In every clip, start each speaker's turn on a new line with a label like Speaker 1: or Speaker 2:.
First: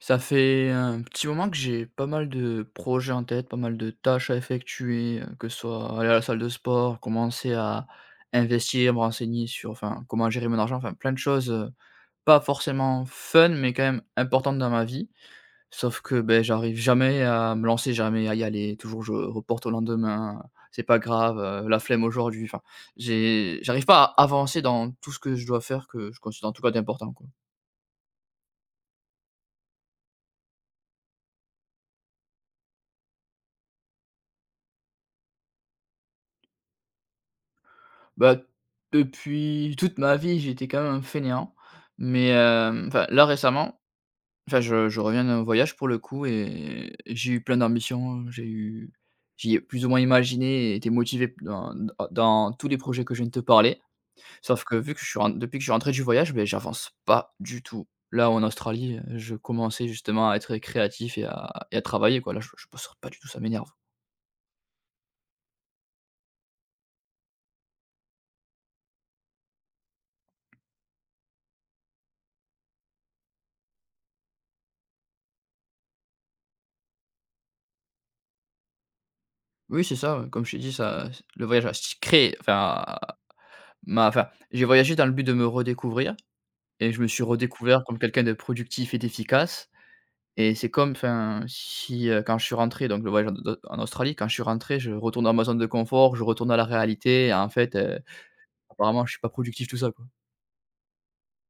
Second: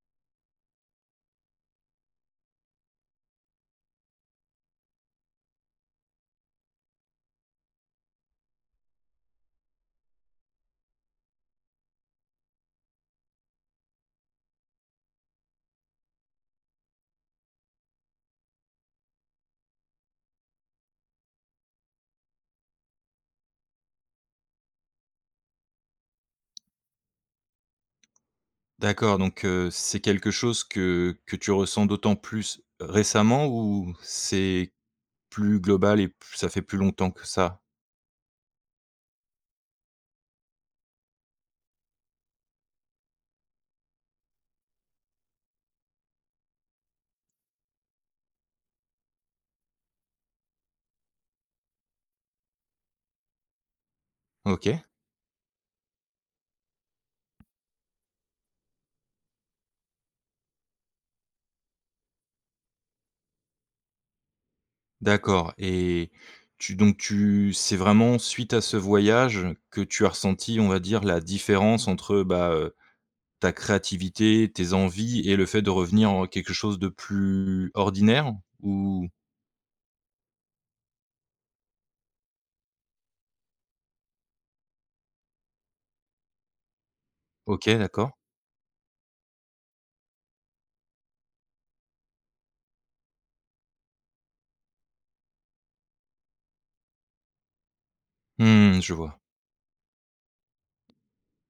Speaker 1: Ça fait un petit moment que j'ai pas mal de projets en tête, pas mal de tâches à effectuer, heu, que ce soit aller à la salle de sport, commencer à investir, à me renseigner sur enfin, comment gérer mon argent. Enfin, plein de choses, heu, pas forcément fun mais quand même importantes dans ma vie. Sauf que, beh, j'arrive jamais à me lancer, jamais à y aller, toujours je reporte au lendemain: «C'est pas grave, heu, la flemme aujourd'hui» enfin, j'ai j'arrive pas à avancer dans tout ce que je dois faire que je considère, en tout cas, d'important, quoi.
Speaker 2: D'accord donc, heu, c'est quelque chose que que tu ressens d'autant plus récemment ou c'est plus global et p ça fait plus longtemps que ça?
Speaker 1: Bah, depuis toute ma vie, j'ai été quand même un fainéant, mais, hem, enfin là, récemment enfin je je reviens d'un voyage pour le coup et et j'ai eu plein d'ambitions, j'ai eu j'y ai plus ou moins imaginé et été motivé p dans hein d dans tous les projets que je viens de te parler. Sauf que
Speaker 2: OK.
Speaker 1: vu que je suis en depuis que je suis rentré du voyage, ben j'avance pas du tout. Là où en Australie, heu, je commençais justement à être, heu, créatif et à et à travailler quoi, là, je je bosse sur pas du tout, ça m'énerve.
Speaker 2: D'accord. Et tu donc tu, c'est vraiment suite à ce voyage que tu as ressenti, on va dire, la différence entre, bah, heu, ta créativité, tes envies et le fait de revenir en quelque chose de plus ordinaire? Ou?
Speaker 1: Oui, c'est ça, ouais. Comme je t'ai dit ça le voyage a s créé enfin, m'a enfin, j'ai voyagé dans le but de me redécouvrir. Et je me suis
Speaker 2: OK.
Speaker 1: redécouvert comme
Speaker 2: D'accord.
Speaker 1: quelqu'un de productif et d'efficace. Et c'est comme, enfin, si, heu quand je suis rentré donc le voyage en de en Australie, quand je suis rentré, je retourne dans ma zone de confort, je retourne à la réalité et en fait, heu,
Speaker 2: Mmh. Je
Speaker 1: apparemment, je
Speaker 2: vois.
Speaker 1: suis pas productif tout ça, quoi.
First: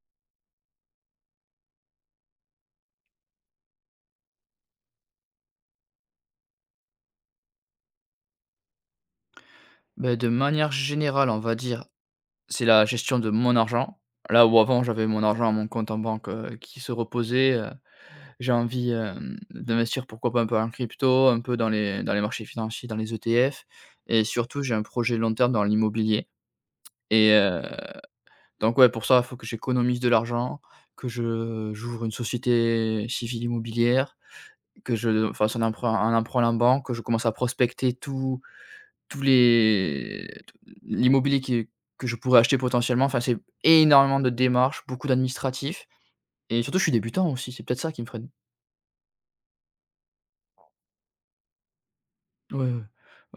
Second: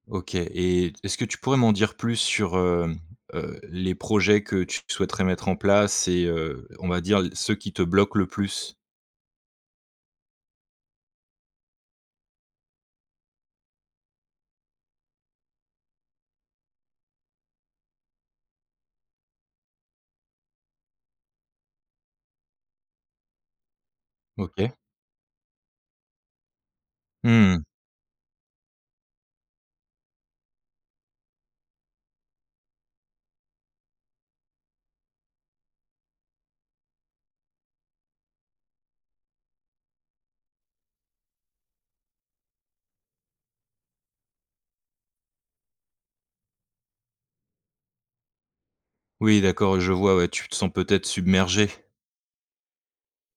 Speaker 2: OK. Et, est-ce que tu pourrais m'en dire plus sur, hem, heu, les projets que tu souhaiterais mettre en place et heu, on va dire, l ceux qui te bloquent le plus?
Speaker 1: Bah, de manière générale, on va dire, c'est la gestion de mon argent. Là, où avant, j'avais mon argent à mon compte en banque, heu, qui se reposait heu, j'ai envie, hem, d'investir pourquoi pas un peu en crypto, un peu dans les dans les marchés financiers, dans les ETF. Et surtout, j'ai
Speaker 2: OK.
Speaker 1: un projet long terme dans l'immobilier. Et
Speaker 2: Mmh
Speaker 1: heu,
Speaker 2: mh.
Speaker 1: donc, ouais, pour ça, faut que j'économise de l'argent, que je j'ouvre une société civile immobilière, que je fasse un emprunt un emprunt à la banque, que je commence à prospecter tous tous les t l'immobilier qui que je pourrais acheter potentiellement. Enfin, c'est énormément de démarches, beaucoup d'administratif et surtout je suis débutant aussi, c'est peut-être ça qui me freine.
Speaker 2: Oui, d'accord, oui je vois, ouais, tu te sens peut-être submergé?
Speaker 1: Ouais, ouais,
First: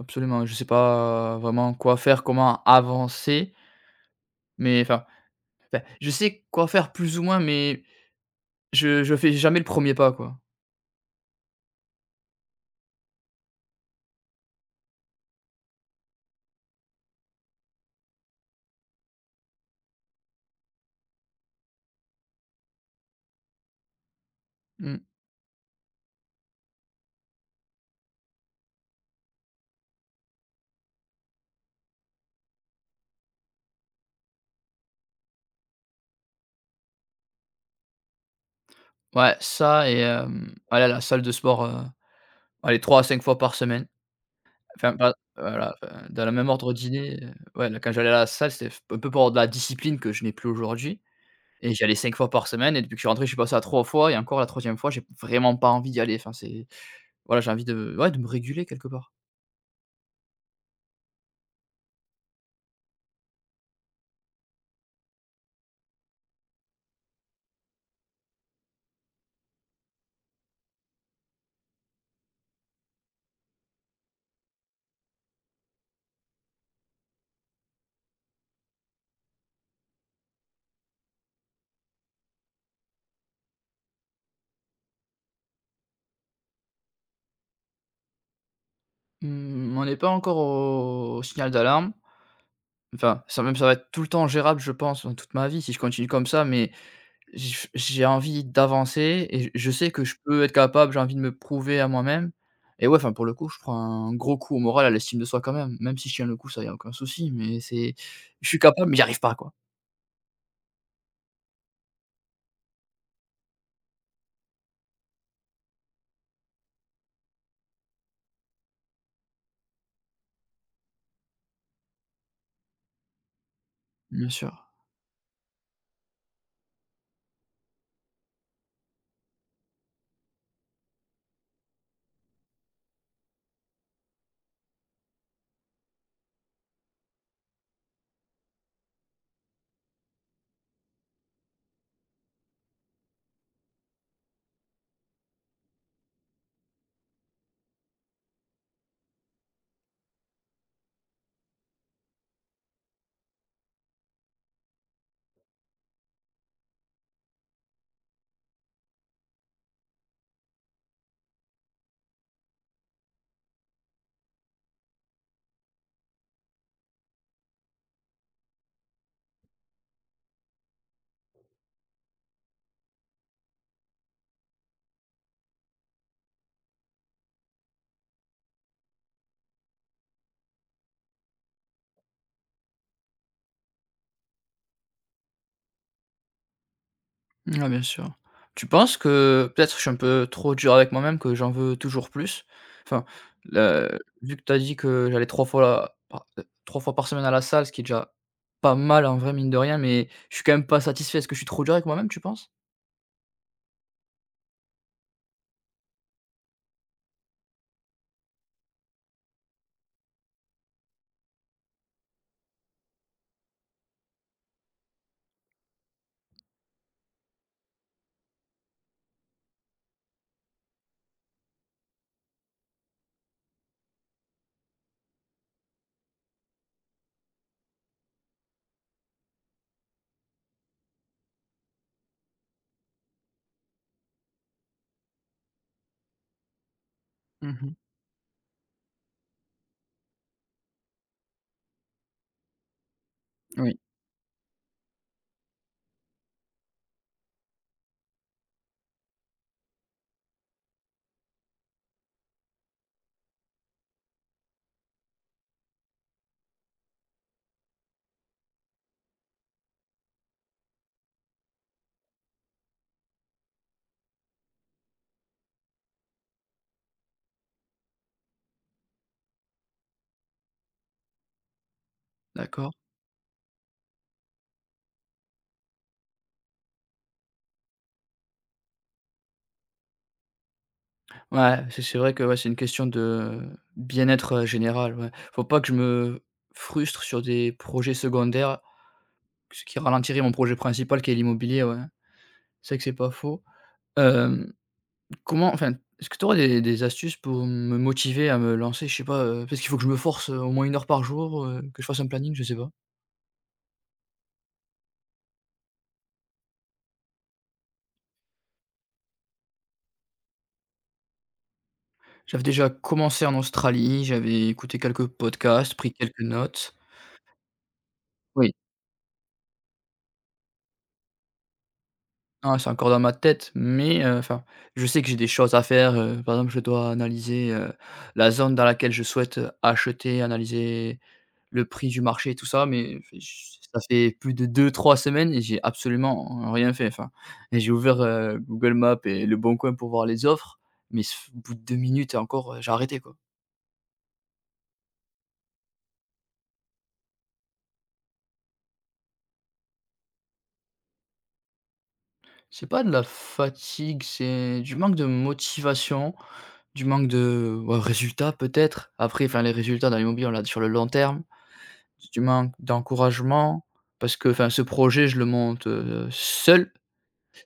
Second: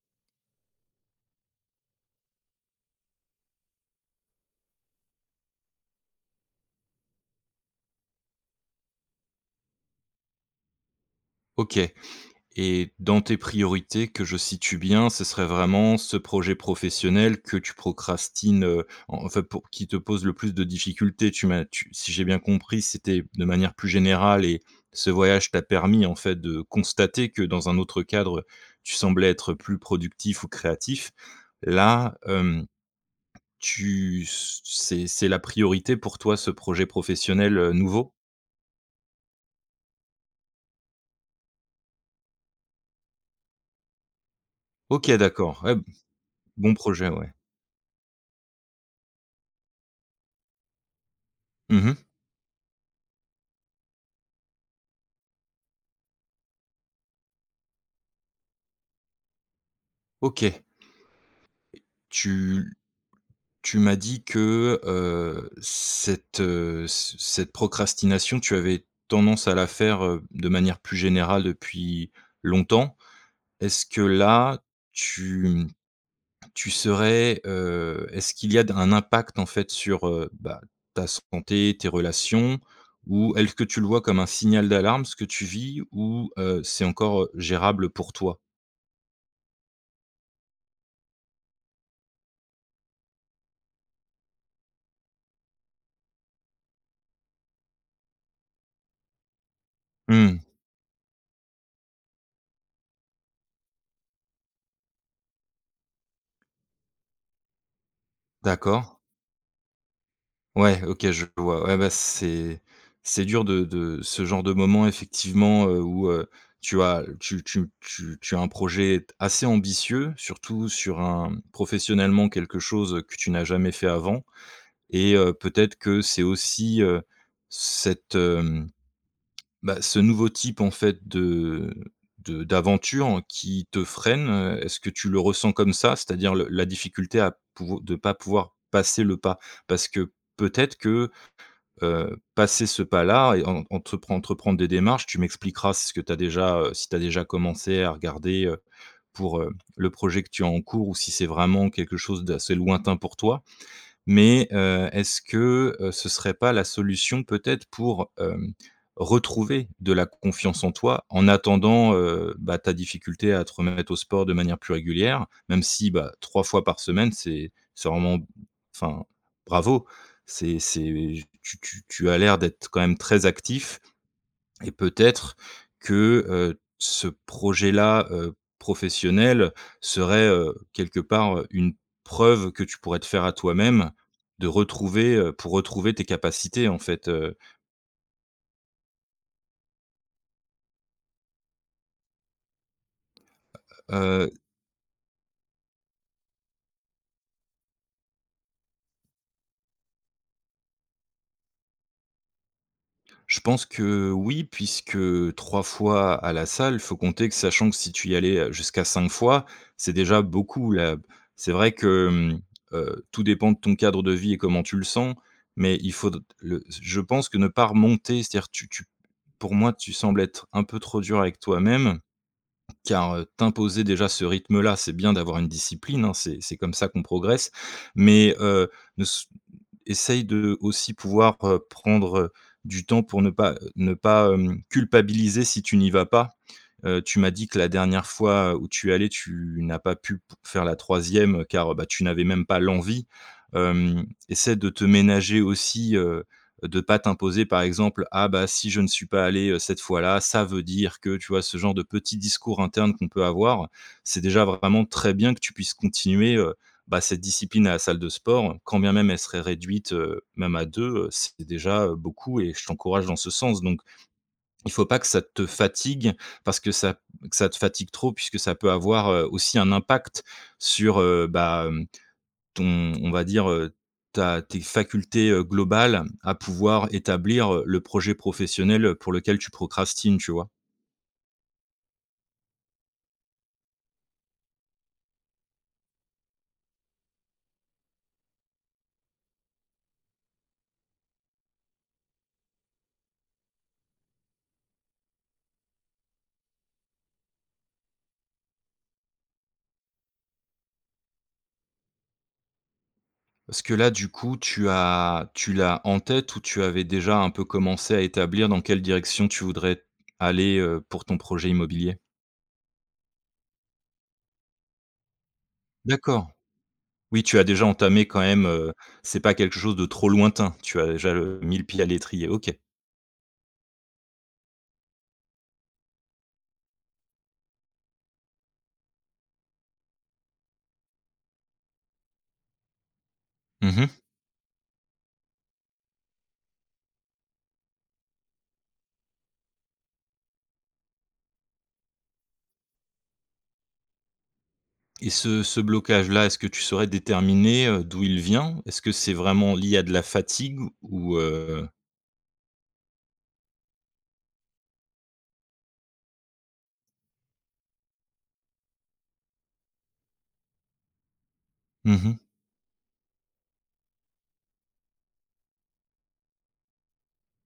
Speaker 1: absolument, je sais pas vraiment quoi faire, comment avancer. Mais, enfin enfin, je sais quoi faire plus ou moins, mais je je fais jamais le 1er pas, quoi.
Speaker 2: OK. Et dans tes priorités, que je situe bien, ce serait vraiment ce projet professionnel que tu procrastines, heu, enfin, pou qui te pose le plus de difficultés, tu m'as tu si j'ai bien compris, c'était de manière plus générale et
Speaker 1: Mmh.
Speaker 2: ce voyage t'a permis, en fait, de constater que, dans un autre cadre, heu, tu semblais être plus productif ou créatif. Là, hem, tu c c'est c'est la priorité pour toi, ce projet professionnel, heu, nouveau?
Speaker 1: Ouais, ça et hem, aller la salle de sport, heu, allez 3 à 5 fois par semaine. Enfin,
Speaker 2: OK,
Speaker 1: va
Speaker 2: d'accord, ouais,
Speaker 1: voilà,
Speaker 2: b
Speaker 1: enfin, dans la même ordre
Speaker 2: bon projet,
Speaker 1: d'idée,
Speaker 2: ouais.
Speaker 1: heu. Ouais, quand j'allais à la salle, c'était f un peu pour de la discipline que je n'ai plus aujourd'hui. Et j'y
Speaker 2: Mmh
Speaker 1: allais
Speaker 2: mh.
Speaker 1: 5 fois par semaine et depuis que je suis rentré, je suis passé à 3 fois, et encore, la 3e fois, j'ai vraiment pas envie d'y aller. Enfin, c'est voilà, j'ai envie de, ouais, de me réguler, quelque part.
Speaker 2: OK. Tu tu m'as dit que, heu, cette, heu, ce cette procrastination, tu avais tendance à la faire, heu, de manière plus générale depuis longtemps. Est-ce que là, tu mmh, tu serais, heu, est-ce qu'il y a d un impact en fait sur, heu, bah ta santé, tes relations? Ou est-ce que tu le vois comme un signal d'alarme ce que tu vis? Ou heu, c'est encore, heu, gérable pour toi?
Speaker 1: Mmh. On est pas encore au signal d'alarme. Enfin, ça même ça va être tout le temps gérable, je pense dans toute ma vie si je continue comme ça mais, j f j'ai envie d'avancer, et j je sais que je peux
Speaker 2: Mmh.
Speaker 1: être capable, j'ai envie de me prouver à moi-même, et ouais, enfin pour le coup, je prends un gros coup au moral, à l'estime de soi quand même. Même si je tiens le coup, ça, il y a aucun souci, mais c'est je suis
Speaker 2: D'accord.
Speaker 1: capable, mais j'y arrive pas quoi.
Speaker 2: Ouais, OK, je vois. Ouais bah c c'est c'est dur de de ce genre de moment effectivement, heu, où, heu, tu as tu tu tu tu as un projet assez ambitieux, surtout sur un professionnellement quelque chose, heu, que tu n'as jamais fait avant,
Speaker 1: Bien sûr.
Speaker 2: et heu, peut-être que c'est aussi, heu, cette, hem, bah ce nouveau type en fait de de d'aventure qui te freine. Heu, est-ce que tu le ressens comme ça? C'est-à-dire le la difficulté à pouv de pas pouvoir passer le pas. Parce que peut-être que, heu, passer ce pas là et en entrepren entreprendre des démarches, tu m'expliqueras si ce que tu as déjà, heu, si tu as déjà commencé à regarder, heu, pour, heu, le projet que tu as en cours ou si c'est vraiment quelque chose d'assez lointain pour toi, mais heu, est-ce que, heu, ce serait pas la solution peut-être pour, hem, retrouver de la confiance en toi? En attendant, heu, bah, ta difficulté à te remettre au sport de manière plus régulière. Même si bah, 3 fois par semaine, c'est c'est vraiment enfin, bravo. C'est c'est tu tu tu as l'air d'être quand même très actif, et peut-être que, heu, ce projet là, heu, professionnel serait, heu, quelque part, heu, une preuve que tu pourrais te faire à toi-même, de retrouver, heu, pour retrouver tes capacités en fait, heu
Speaker 1: Ah bien sûr. Tu penses que peut-être que je suis un peu trop dur avec moi-même, que j'en veux toujours plus? Enfin, là, heu,
Speaker 2: Heu heu heu
Speaker 1: vu que tu as dit que j'allais 3 fois pa heu, 3 fois par semaine à la salle, ce qui est déjà pas mal en vrai, mine de rien, mais je suis quand même pas satisfait. Est-ce que je suis trop dur avec moi-même, tu penses?
Speaker 2: Je pense que, heu, oui, puisque 3 fois à la salle, il faut compter que, sachant que si tu y allais, heu, jusqu'à 5 fois, c'est déjà beaucoup, heu, b c'est vrai que, hem, heu, tout dépend de ton cadre de vie et comment tu le sens, mais il faut d d le s je pense que ne pas remonter, c'est-à-dire tu tu, pour moi, tu sembles être un peu trop dur avec toi-même. Car, heu, t'imposer déjà ce rythme-là, c'est bien d'avoir une discipline, hein, c'est c'est comme ça qu'on progresse, mais, heu, ne s essaie de, aussi, pouvoir, heu, prendre, heu, du temps pour ne pas, heu, ne pas, hem, culpabiliser si tu n'y vas pas. Heu, tu m'as dit
Speaker 1: Mmh
Speaker 2: que la
Speaker 1: mh.
Speaker 2: dernière fois où tu es allé, tu n'as pas pu p faire la 3e car, heu, bah, tu n'avais même pas l'envie.
Speaker 1: Oui.
Speaker 2: Hem, essaie de te ménager aussi, heu, de pas t'imposer, par exemple: «Ah bah, si je ne suis pas allé, heu, cette fois-là, ça veut dire que», tu vois? Ce genre de petit discours interne qu'on peut avoir, c'est déjà vraiment très bien que tu puisses continuer, heu, bah, cette discipline à la salle de sport, quand bien même elle serait réduite, heu, même à 2, heu, c'est déjà, heu, beaucoup et je t'encourage dans ce sens. Donc, il faut pas que ça te fatigue, parce que ça que ça te fatigue trop, puisque ça peut avoir, heu, aussi un impact sur, heu, bah, hem,
Speaker 1: D'accord.
Speaker 2: ton on va dire, heu, ta tes facultés, heu, globales à pouvoir établir, heu, le projet professionnel, heu, pour lequel tu procrastines, tu vois?
Speaker 1: Ouais, si, c'est vrai que, ouais, c'est une question de, bien-être, heu, général, ouais, faut pas que je me frustre sur des projets secondaires. Ce qui ralentirait mon projet principal qui est l'immobilier, ouais. C'est vrai que c'est pas faux. Hem. Comment enfin, est-ce que tu aurais des des astuces pour me motiver à me lancer, je sais pas, heu, parce qu'il faut que je me force, heu, au moins 1 heure par jour, heu, que je fasse un planning, je sais pas?
Speaker 2: Parce que là, du coup tu as tu l'as en tête ou tu avais déjà un peu commencé à établir dans quelle direction tu voudrais aller, heu, pour ton projet immobilier?
Speaker 1: J'avais déjà commencé en Australie, j'avais écouté quelques podcasts, pris quelques
Speaker 2: D'accord.
Speaker 1: notes
Speaker 2: Oui, tu as déjà entamé quand même,
Speaker 1: Oui.
Speaker 2: heu c'est pas quelque chose de trop lointain? Tu as déjà, heu, mis le pied à l'étrier, OK.
Speaker 1: Non, c'est encore dans ma tête, mais, heu, enfin, je sais que j'ai des choses à faire, heu, par exemple, je dois analyser, heu, la zone dans laquelle je souhaite, heu, acheter, analyser le prix du marché et tout ça, mais fé ch
Speaker 2: Mmh
Speaker 1: ça
Speaker 2: mh.
Speaker 1: fait plus de 2-3 semaines et j'ai absolument rien fait enfin et j'ai ouvert, heu, Google Maps et Le Bon Coin pour voir les offres, mais s f au bout de 2 minutes et encore, heu, j'ai arrêté, quoi.
Speaker 2: Et ce ce blocage là, est-ce que tu saurais déterminer, heu, d'où il vient? Est-ce que c'est vraiment lié à de la fatigue ou heu
Speaker 1: C'est pas de la fatigue, c'est, du manque de motivation, du manque de bah résultat peut-être. Après, enfin, les résultats dans l'immobilier on l'a d sur le long terme.
Speaker 2: Mmh
Speaker 1: C'est
Speaker 2: mh.
Speaker 1: du manques d'encouragement parce que enfin, ce projet, je le monte, heu, seul.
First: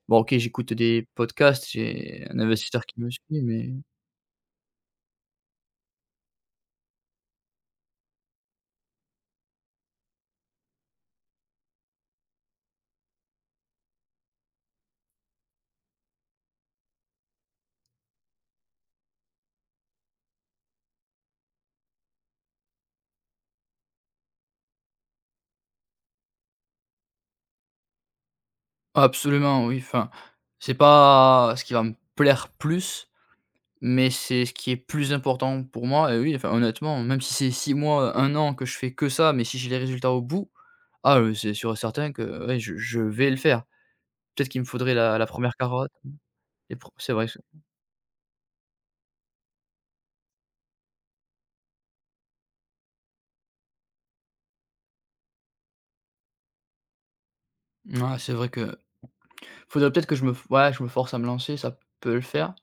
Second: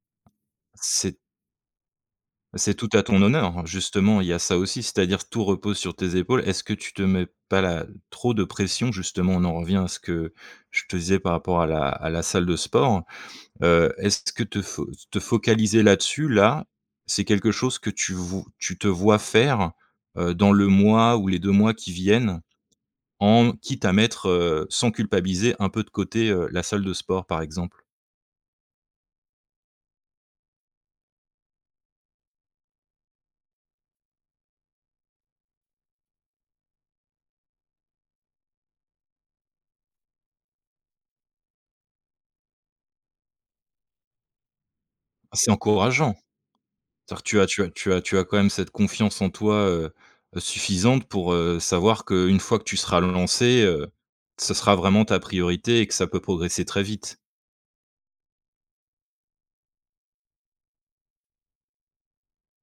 Speaker 1: Bon, OK, j'écoute des
Speaker 2: C'est
Speaker 1: podcasts, j'ai, un
Speaker 2: c'est
Speaker 1: investisseur
Speaker 2: tout
Speaker 1: qui
Speaker 2: à
Speaker 1: me suit,
Speaker 2: ton honneur hein,
Speaker 1: mais
Speaker 2: justement, il y a ça aussi. C'est-à-dire, tout repose sur tes épaules. Est-ce que tu te mets pas la trop de pression? Justement, on en revient à ce que, je te disais par rapport à la à la salle de sport. Heu, est-ce t que te fo te focaliser là-dessus là, c'est quelque chose que tu vou tu te vois faire, heu, dans le mois ou les 2 mois qui viennent? En quitte à mettre, heu, sans culpabiliser, un peu de côté, heu, la salle de sport par exemple?
Speaker 1: Absolument oui, enfin c'est pas ce qui va me plaire plus, mais c'est ce qui est plus important pour moi, et oui, enfin, honnêtement, même si c'est 6 mois, 1 an que je fais que ça, mais si j'ai les résultats au bout. Ah, heu, c'est sûr certain que ouais, je je vais le faire. Peut-être qu'il me faudrait la la
Speaker 2: C'est
Speaker 1: 1re carotte.
Speaker 2: encourageant.
Speaker 1: Et pour c'est
Speaker 2: C'est à dire
Speaker 1: vrai
Speaker 2: tu
Speaker 1: se
Speaker 2: as tu as tu as tu as quand même cette confiance en toi, heu heu, suffisante pour, heu, savoir qu'une fois que tu seras lancé, heu, ce sera vraiment ta priorité et que ça peut progresser très vite.
Speaker 1: M ah, c'est vrai que faudrait peut-être que je me f ouais! Je me force à me lancer, ça p peut le faire.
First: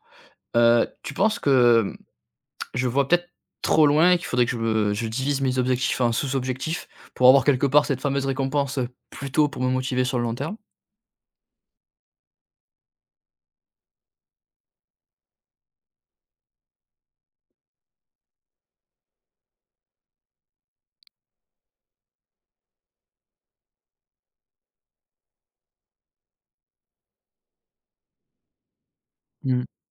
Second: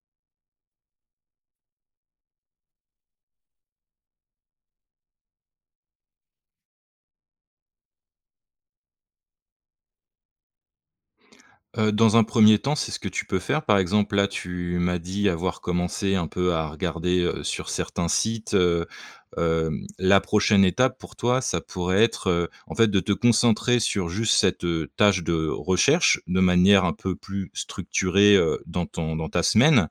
Speaker 1: Heu, tu penses que, hem, je vois peut-être trop loin et qu'il faudrait que je me je divise mes objectifs en sous-objectifs, pour avoir, quelque part, cette fameuse récompense, heu, plus tôt pour me motiver sur le long terme?
Speaker 2: Heu, dans un 1er temps, c'est ce que tu peux faire. Par exemple, là, tu m'as dit avoir commencé un peu à regarder, heu, sur certains sites, heu, hem, la prochaine étape pour toi, ça pourrait être, heu, en fait, de te concentrer sur juste cette, heu, tâche de recherche, de manière un peu plus structurée, heu, dans ton dans ta
Speaker 1: Mmh.
Speaker 2: semaine,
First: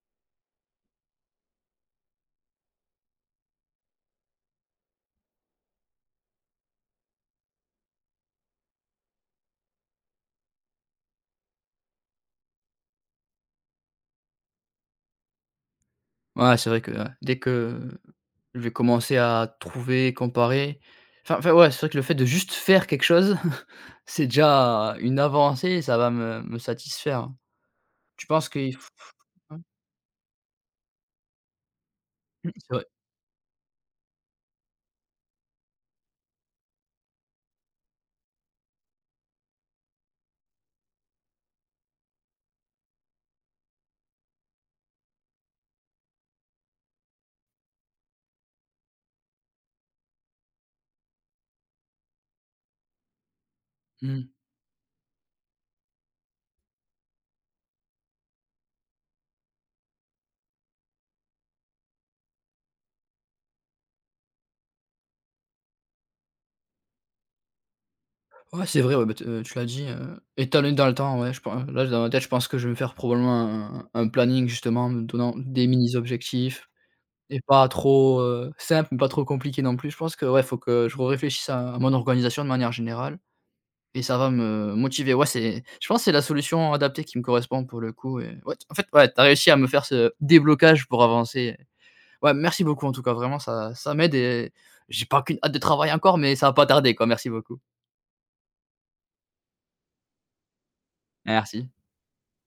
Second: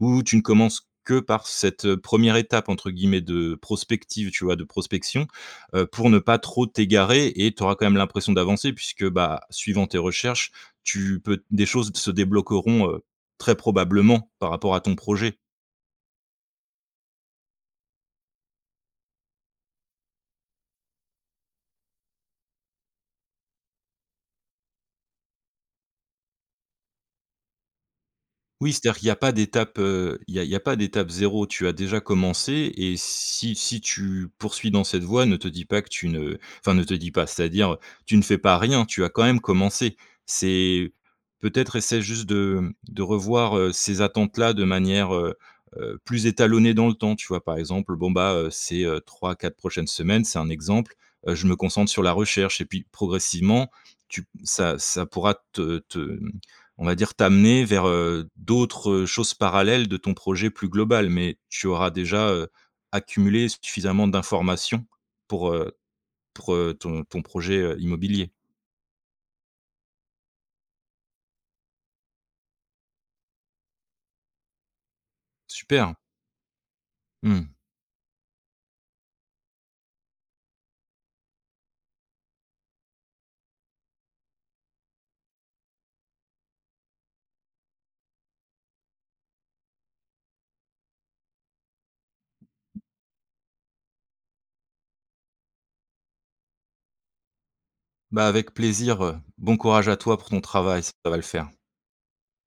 Speaker 2: où tu ne commences que par cette 1re étape entre guillemets, de prospective, tu vois, de prospection, heu, pour ne pas trop t'égarer et tu auras quand même l'impression d'avancer puisque, bah, suivant tes recherches, tu peux des choses se débloqueront, heu, très probablement, par rapport à ton projet.
Speaker 1: Ouais, c'est vrai que, heu, dès que je vais commencer à trouver et comparer enfin enfin ouais, c'est vrai que le fait de juste faire quelque chose, c'est déjà une avancée et ça va me me satisfaire. Tu penses
Speaker 2: Oui,
Speaker 1: qu'il f
Speaker 2: c'est-à-dire qu'il y
Speaker 1: f
Speaker 2: a pas
Speaker 1: [unintelligible]
Speaker 2: d'étape, heu, il y a il y a pas d'étape 0, tu as déjà
Speaker 1: Mmh, c'est
Speaker 2: commencé
Speaker 1: vrai.
Speaker 2: et si si tu poursuis dans cette voie, ne te dis pas que tu ne enfin, ne te dis pas c'est-à-dire, tu ne fais pas rien, tu as quand même commencé. C'est peut-être essaie juste de, hem, de revoir, heu, ces attentes-là de manière, heu heu, plus étalonné dans le temps. Tu vois, par exemple, bon, bah, heu, ces 3-4 prochaines semaines, c'est un exemple, heu, je me concentre sur la recherche et puis progressivement tu p
Speaker 1: Mmh.
Speaker 2: ça ça pourra te te, hem, on va dire, t'amener vers, heu, d'autres choses parallèles de ton projet plus global, mais tu auras déjà, heu, accumulé suffisamment d'informations pour, heu pour, heu, ton ton projet, heu, immobilier.
Speaker 1: Ouais, c'est vrai, ouais bah, te heu, tu l'as dit, heu, étalonner dans le temps, ouais je pen là, dans ma tête, je pense que je vais faire probablement un un un planning, justement, en me donnant des
Speaker 2: Super!
Speaker 1: minis objectifs et
Speaker 2: Mmh.
Speaker 1: pas trop, heu, simples, mais pas trop compliqués non plus. Je pense que, ouais, il faut que je re-réfléchisse à mon organisation de manière générale et ça va me motiver, ouais, c'est je pense, c'est la solution adaptée qui me correspond, pour le coup, et ouais t en fait, ouais, tu as réussi à me faire ce déblocage pour avancer. Ouais, merci beaucoup en tout cas, vraiment ça ça m'aide et j'ai pas qu'une hâte de travailler encore, mais ça va pas tarder, quoi, merci beaucoup.
Speaker 2: Bah, avec plaisir, heu. Bon courage à toi pour ton travail, ça va le faire.
Speaker 1: Merci.